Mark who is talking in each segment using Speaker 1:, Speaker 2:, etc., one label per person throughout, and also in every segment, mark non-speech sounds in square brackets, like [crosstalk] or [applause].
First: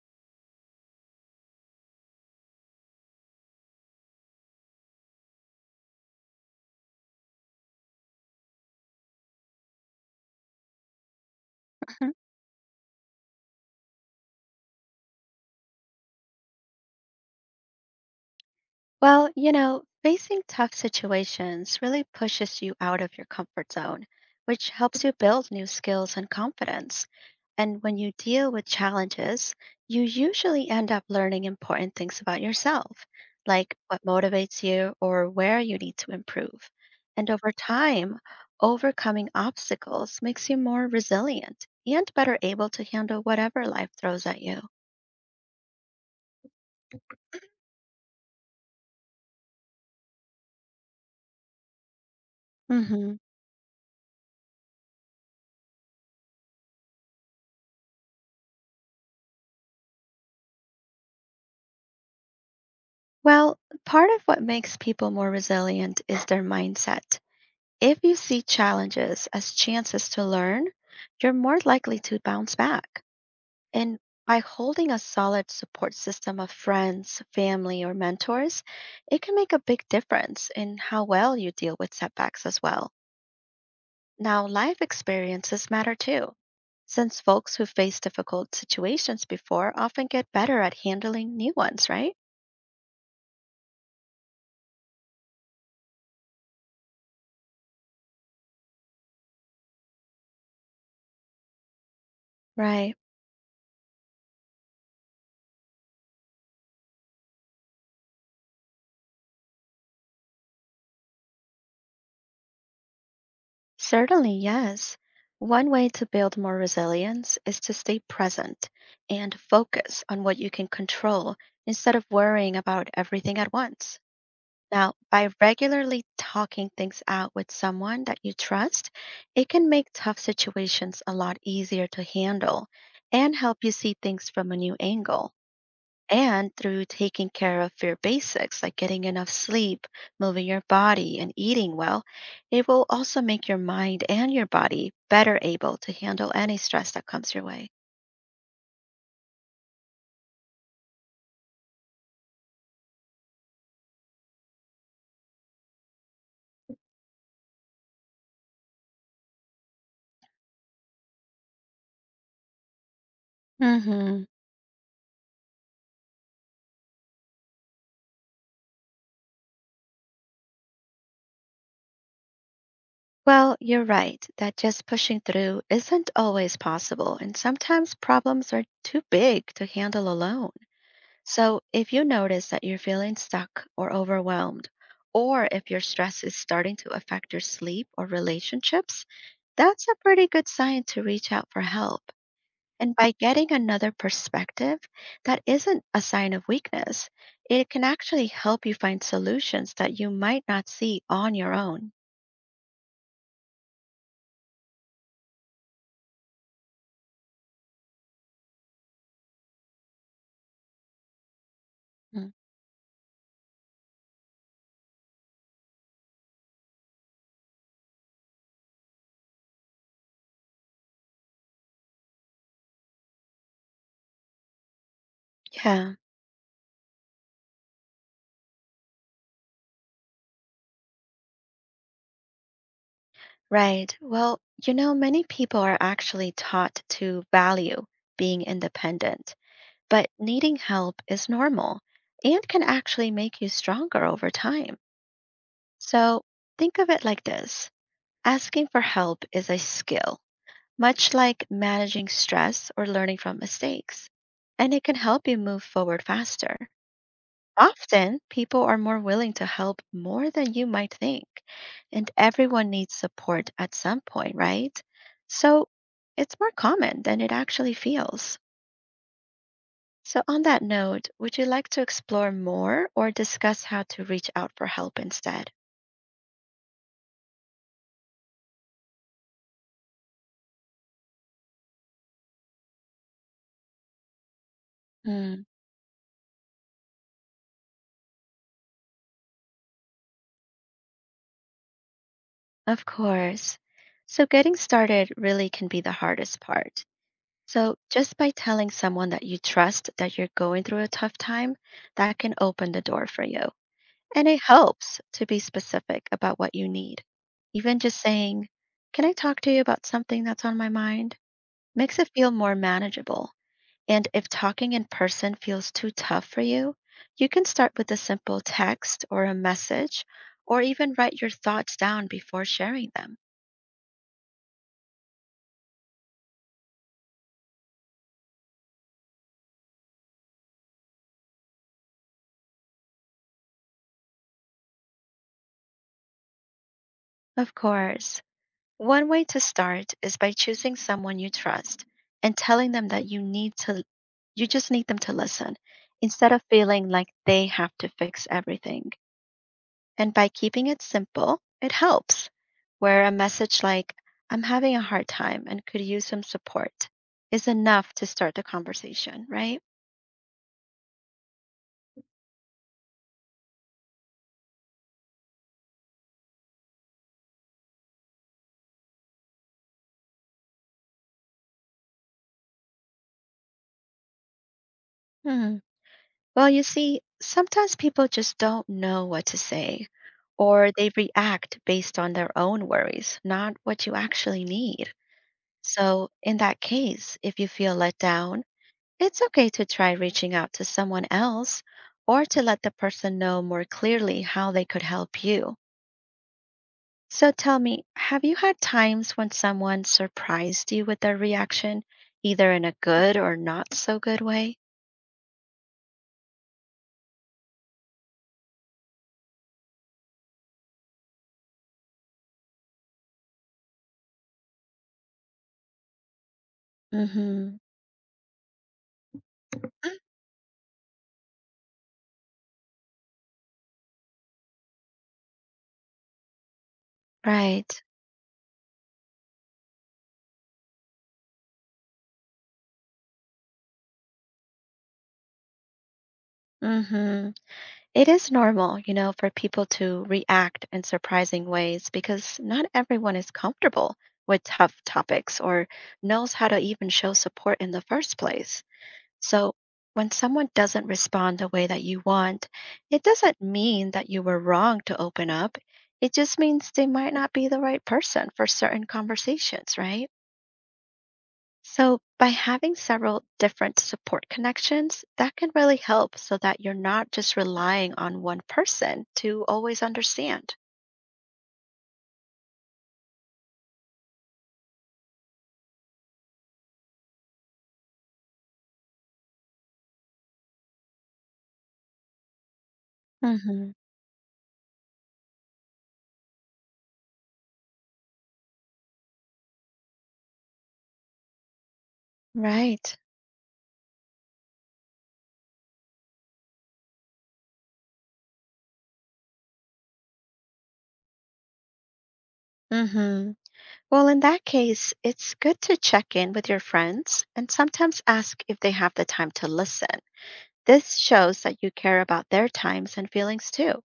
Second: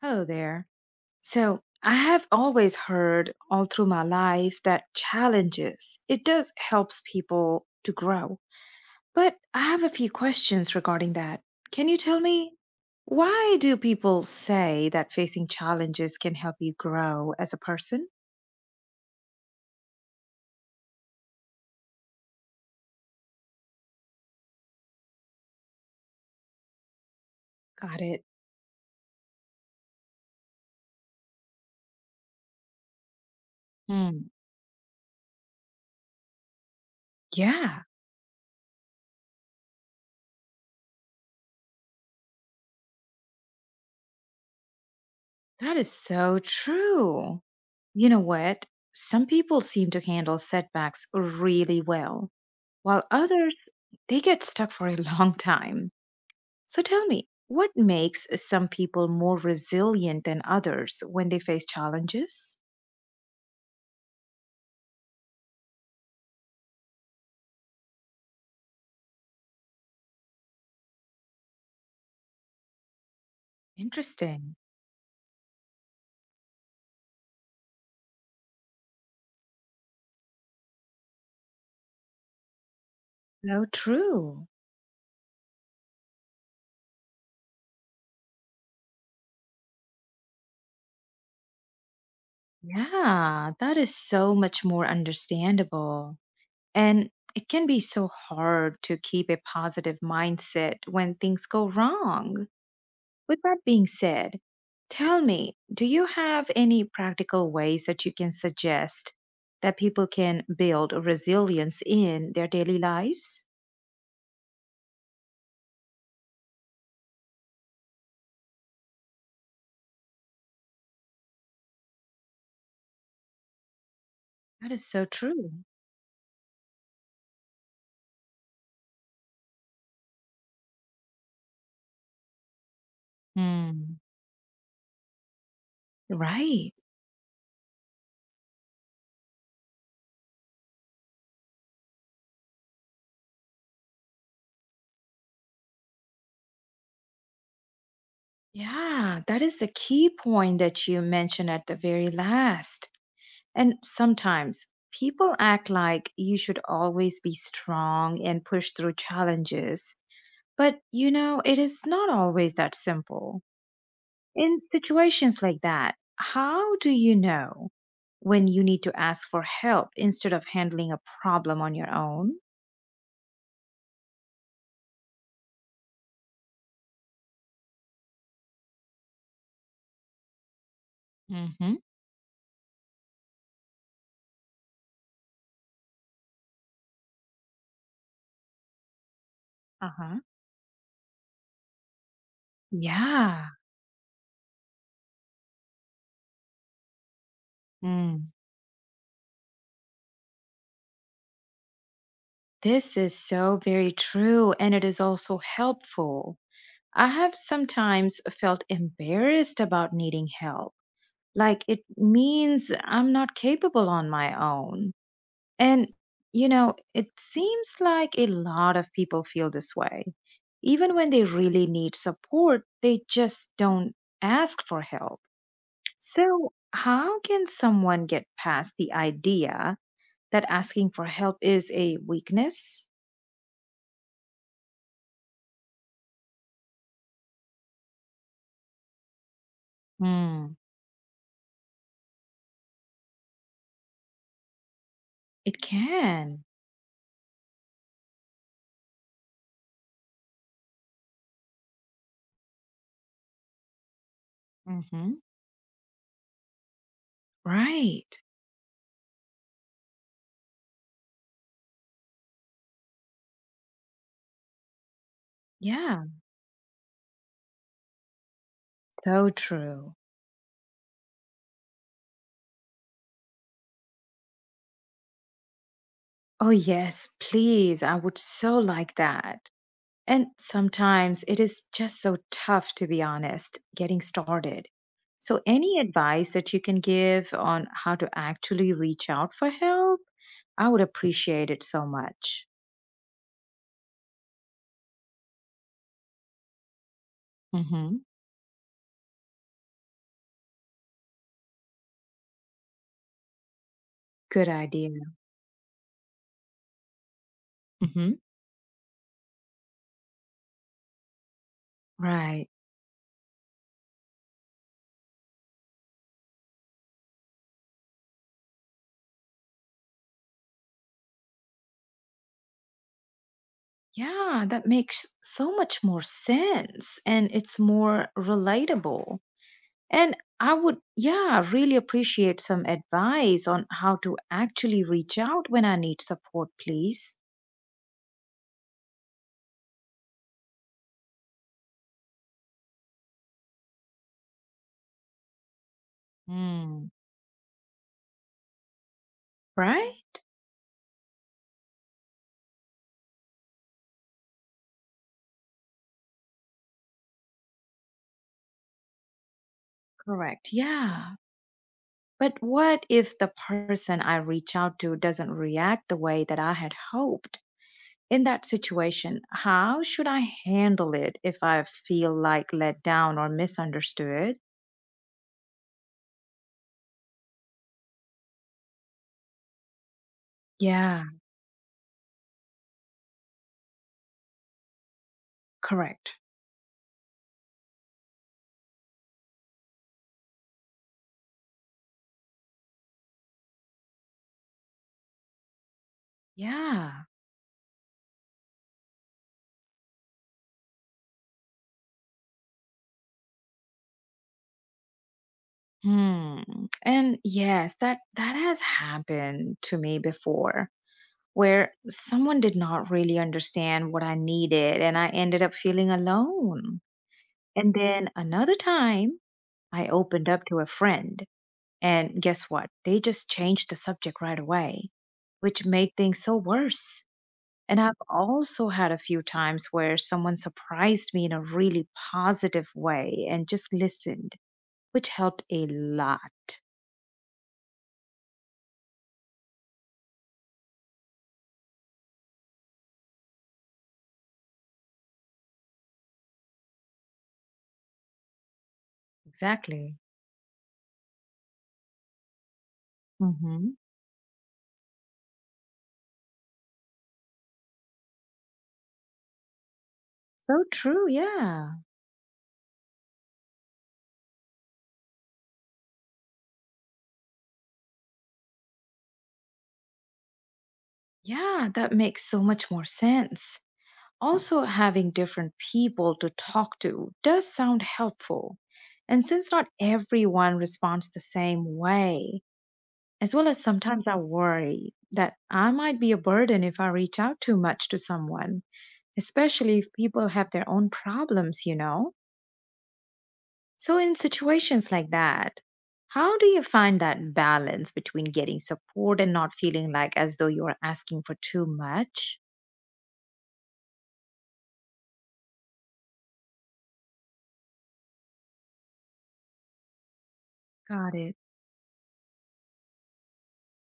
Speaker 1: Hello there. So, I have always heard all through my life that challenges, it does helps people to grow. But I have a few questions regarding that. Can you tell me, why do people say that facing challenges can help you grow as a person?
Speaker 2: Well, you know, facing tough situations really pushes you out of your comfort zone, which helps you build new skills and confidence. And when
Speaker 1: Got
Speaker 2: you
Speaker 1: it.
Speaker 2: deal with challenges, you usually end up learning important things about yourself, like what
Speaker 1: Hmm.
Speaker 2: motivates you or where you need to improve. And over
Speaker 1: Yeah.
Speaker 2: time, overcoming obstacles makes you more resilient and better able to handle whatever life throws at you.
Speaker 1: That is so true. You know what? Some people seem to handle setbacks really well, while
Speaker 2: hmm
Speaker 1: others, they get stuck for a [laughs] long time. So tell me, what makes some people more resilient than others when they face challenges?
Speaker 2: Well, part of what makes people more resilient is their mindset. If you see challenges as chances to learn, you're more likely to bounce back. And by
Speaker 1: Interesting.
Speaker 2: holding a solid support system of friends, family, or mentors, it can make a big difference in how well you deal with setbacks as well.
Speaker 1: So
Speaker 2: Now,
Speaker 1: true.
Speaker 2: life experiences matter too, since folks who face difficult situations before often get better at handling new ones, right?
Speaker 1: Yeah, that is so much more understandable. And it can be so hard to keep a positive mindset when things go wrong.
Speaker 2: Right.
Speaker 1: With that being said, tell me, do you have any practical ways that you can suggest that people can build resilience in their daily lives?
Speaker 2: Certainly, yes. One way to build more resilience is to stay present and focus on what you can control instead of worrying about everything at once.
Speaker 1: That is
Speaker 2: Now,
Speaker 1: so
Speaker 2: by
Speaker 1: true.
Speaker 2: regularly talking things out with someone that you trust, it can make tough situations a lot easier to handle and help you see
Speaker 1: Mm,
Speaker 2: things from a new angle. And
Speaker 1: right.
Speaker 2: through taking care of your basics, like getting enough sleep, moving your body, and eating well, it will also make your mind and your body better able to handle any stress that comes your way.
Speaker 1: Yeah, that is the key point that you mentioned at the very last. And sometimes people act like you should always be strong and push through challenges. But, you know, it is not always that simple.
Speaker 2: hmm
Speaker 1: In situations like that, how do you know when you need to ask for help instead of handling a problem on your own?
Speaker 2: Well, you're right that just pushing through isn't always possible, and sometimes problems are too big to handle alone. So,
Speaker 1: Mm-hmm.
Speaker 2: if you notice that you're feeling stuck or overwhelmed, or if your stress is starting to affect your sleep or relationships, that's a
Speaker 1: Uh-huh.
Speaker 2: pretty good sign to reach out for help. And by
Speaker 1: Yeah.
Speaker 2: getting another perspective, that isn't a sign of weakness. It can actually
Speaker 1: Mm.
Speaker 2: help you find solutions that you might not see on your own.
Speaker 1: This is so very true, and it is also helpful. I have sometimes felt embarrassed about needing help, like it
Speaker 2: Mm.
Speaker 1: means I'm not capable on my own. And, you know, it seems like a lot of people feel this way. Even when they really need support, they just don't ask for help.
Speaker 2: Yeah,
Speaker 1: So, how can someone get past the idea that asking for help is a weakness?
Speaker 2: right. Well, you know, many people are actually taught to value being independent, but
Speaker 1: Hmm,
Speaker 2: needing help is normal and can actually make you stronger over time.
Speaker 1: it
Speaker 2: So,
Speaker 1: can.
Speaker 2: think of it like this: asking for help is a skill, much like managing stress or learning from mistakes, and it can
Speaker 1: Hmm.
Speaker 2: help you move forward faster.
Speaker 1: Right.
Speaker 2: Often, people are more willing to help more than you might think, and everyone needs support at some point, right? So
Speaker 1: Yeah,
Speaker 2: it's more common than it actually feels.
Speaker 1: so true.
Speaker 2: So, on that note, would you like to explore more or discuss how to reach out for help instead?
Speaker 1: Oh, yes, please. I would so like that. And sometimes it is just so tough, to be honest, getting started. So,
Speaker 2: Mm,
Speaker 1: any advice that you can give on how to actually reach out for help? I would appreciate it so much.
Speaker 2: of course. So, getting started really can be the hardest part. So,
Speaker 1: Hmm.
Speaker 2: just by telling someone that you trust that you're going through a tough time, that can open the door for you. And it
Speaker 1: Good idea.
Speaker 2: helps to be specific about what you need. Even just
Speaker 1: Hmm.
Speaker 2: saying, can I talk to you about something that's on my mind, makes it feel
Speaker 1: Right.
Speaker 2: more manageable. And if talking in person feels too tough for you, you can start with a simple text or a message, or even write your thoughts down before sharing them.
Speaker 1: Yeah, that makes so much more sense and it's more relatable. And I would, yeah, really appreciate some advice on how to actually reach out when I need support, please.
Speaker 2: Of course, one way to start is by choosing someone you trust and telling them that you just need them to listen instead of feeling like they have to fix everything. And
Speaker 1: Right?
Speaker 2: by keeping it simple, it helps. Where a message like, I'm having a hard time and could use some support, is enough to start the conversation, right?
Speaker 1: Correct. Yeah. But what if the person I reach out to doesn't react the way that I had hoped? In that situation, how should I handle it if I feel like let down or misunderstood?
Speaker 2: Hmm. Well, you see, sometimes people just don't know what to say, or they
Speaker 1: Yeah,
Speaker 2: react based on their own worries, not what you actually need. So,
Speaker 1: correct.
Speaker 2: in that case, if you feel let down, it's okay to try reaching out to someone else or to let the person know more clearly how they could help you.
Speaker 1: Yeah.
Speaker 2: So tell me, have you had times when someone surprised you with their reaction, either in a good or not so good way?
Speaker 1: Hmm. And yes, that has happened to me before where someone did not really understand what I needed and I ended up feeling alone.
Speaker 2: Mhm.
Speaker 1: And then another time I opened up to a friend. And guess what? They just changed the subject right away, which made things so worse.
Speaker 2: Right.
Speaker 1: And I've also had a few times where someone surprised me in a really positive way and just listened, which helped a lot.
Speaker 2: Mhm. It is normal, you know, for people to react in surprising ways because not everyone is comfortable with tough topics or knows how to even show support in the first place. So
Speaker 1: Exactly.
Speaker 2: when someone doesn't respond the way that you want, it doesn't
Speaker 1: Hmm.
Speaker 2: mean that you were wrong to open up. It just means they might not be the right person for certain conversations, right?
Speaker 1: So true. Yeah.
Speaker 2: So by having several different support connections, that can really help so that you're not just relying on one person to always understand.
Speaker 1: Yeah. That makes so much more sense. Also, having different people to talk to does sound helpful. And since not everyone responds the same way, as well as
Speaker 2: hmm
Speaker 1: sometimes I worry that I might be a burden if I reach out too much to someone, especially if people have their own problems, you know?
Speaker 2: Right.
Speaker 1: So, in situations like that, how do you find that balance between getting support and not feeling like as though you're asking for too much?
Speaker 2: hmm Well, in that case, it's good to check in with your friends and sometimes ask if they have the time to listen. This
Speaker 1: Got it.
Speaker 2: shows that you care about their times and feelings too.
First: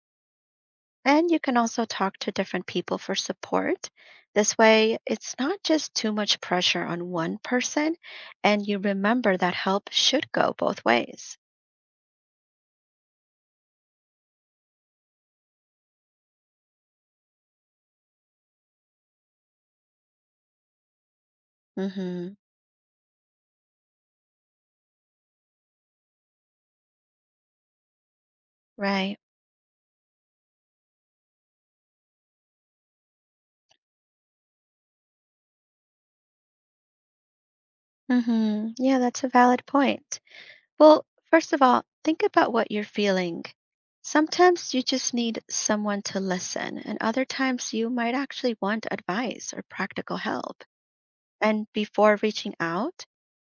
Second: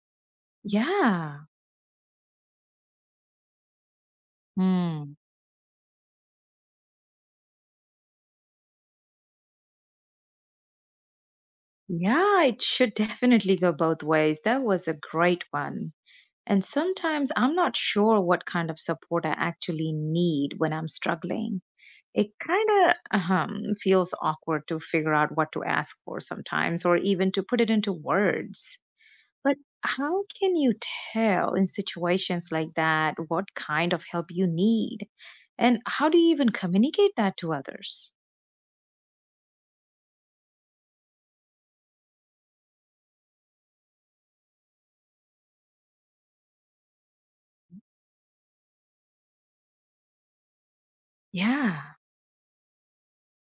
Speaker 2: And you
Speaker 1: Yeah.
Speaker 2: can also talk to different people for support. This way,
Speaker 1: Hmm.
Speaker 2: it's not just too much pressure on one person, and you remember that help should go both ways.
Speaker 1: Yeah, it should definitely go both ways. That was a great one. And sometimes I'm not sure what kind of support I actually need when I'm struggling. It
Speaker 2: Mhm.
Speaker 1: kind of feels awkward to figure out what to ask for sometimes, or even to put it into words.
Speaker 2: Right.
Speaker 1: But how can you tell in situations like that what kind of help you need? And how do you even communicate that to others?
Speaker 2: Mhm. Yeah, that's a valid point. Well, first of all, think about what you're feeling. Sometimes you just need someone to listen, and other times you might actually want advice or practical help. And
Speaker 1: Yeah.
Speaker 2: before reaching out,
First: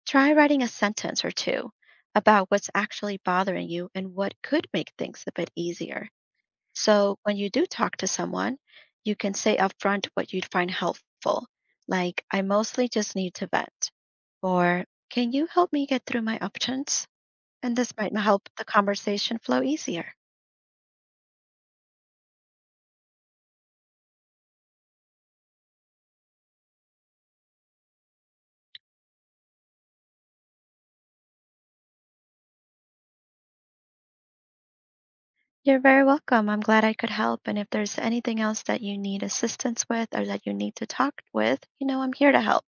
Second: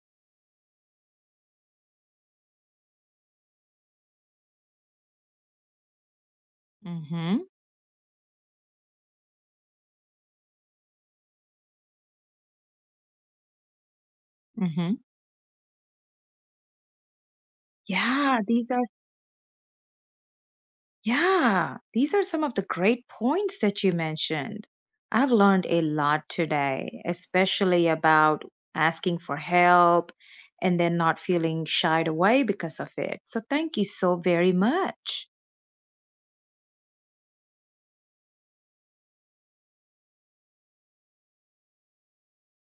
Speaker 2: try writing a sentence or two about what's actually bothering you and what could make things a bit easier. So when
Speaker 1: Mm-hmm.
Speaker 2: you do talk to someone, you can say upfront what you'd find helpful, like, I mostly just need to vent, or
Speaker 1: Mm-hmm.
Speaker 2: can you help me get through my options? And this might
Speaker 1: Yeah,
Speaker 2: help the
Speaker 1: these are
Speaker 2: conversation flow easier.
Speaker 1: Yeah, these are some of the great points that you mentioned. I've learned a lot today, especially about asking for help and then not feeling shied away because of it. So, thank you so very much.
Speaker 2: You're very welcome. I'm glad I could help. And if there's anything else that you need assistance with or that you need to talk with, you know, I'm here to help.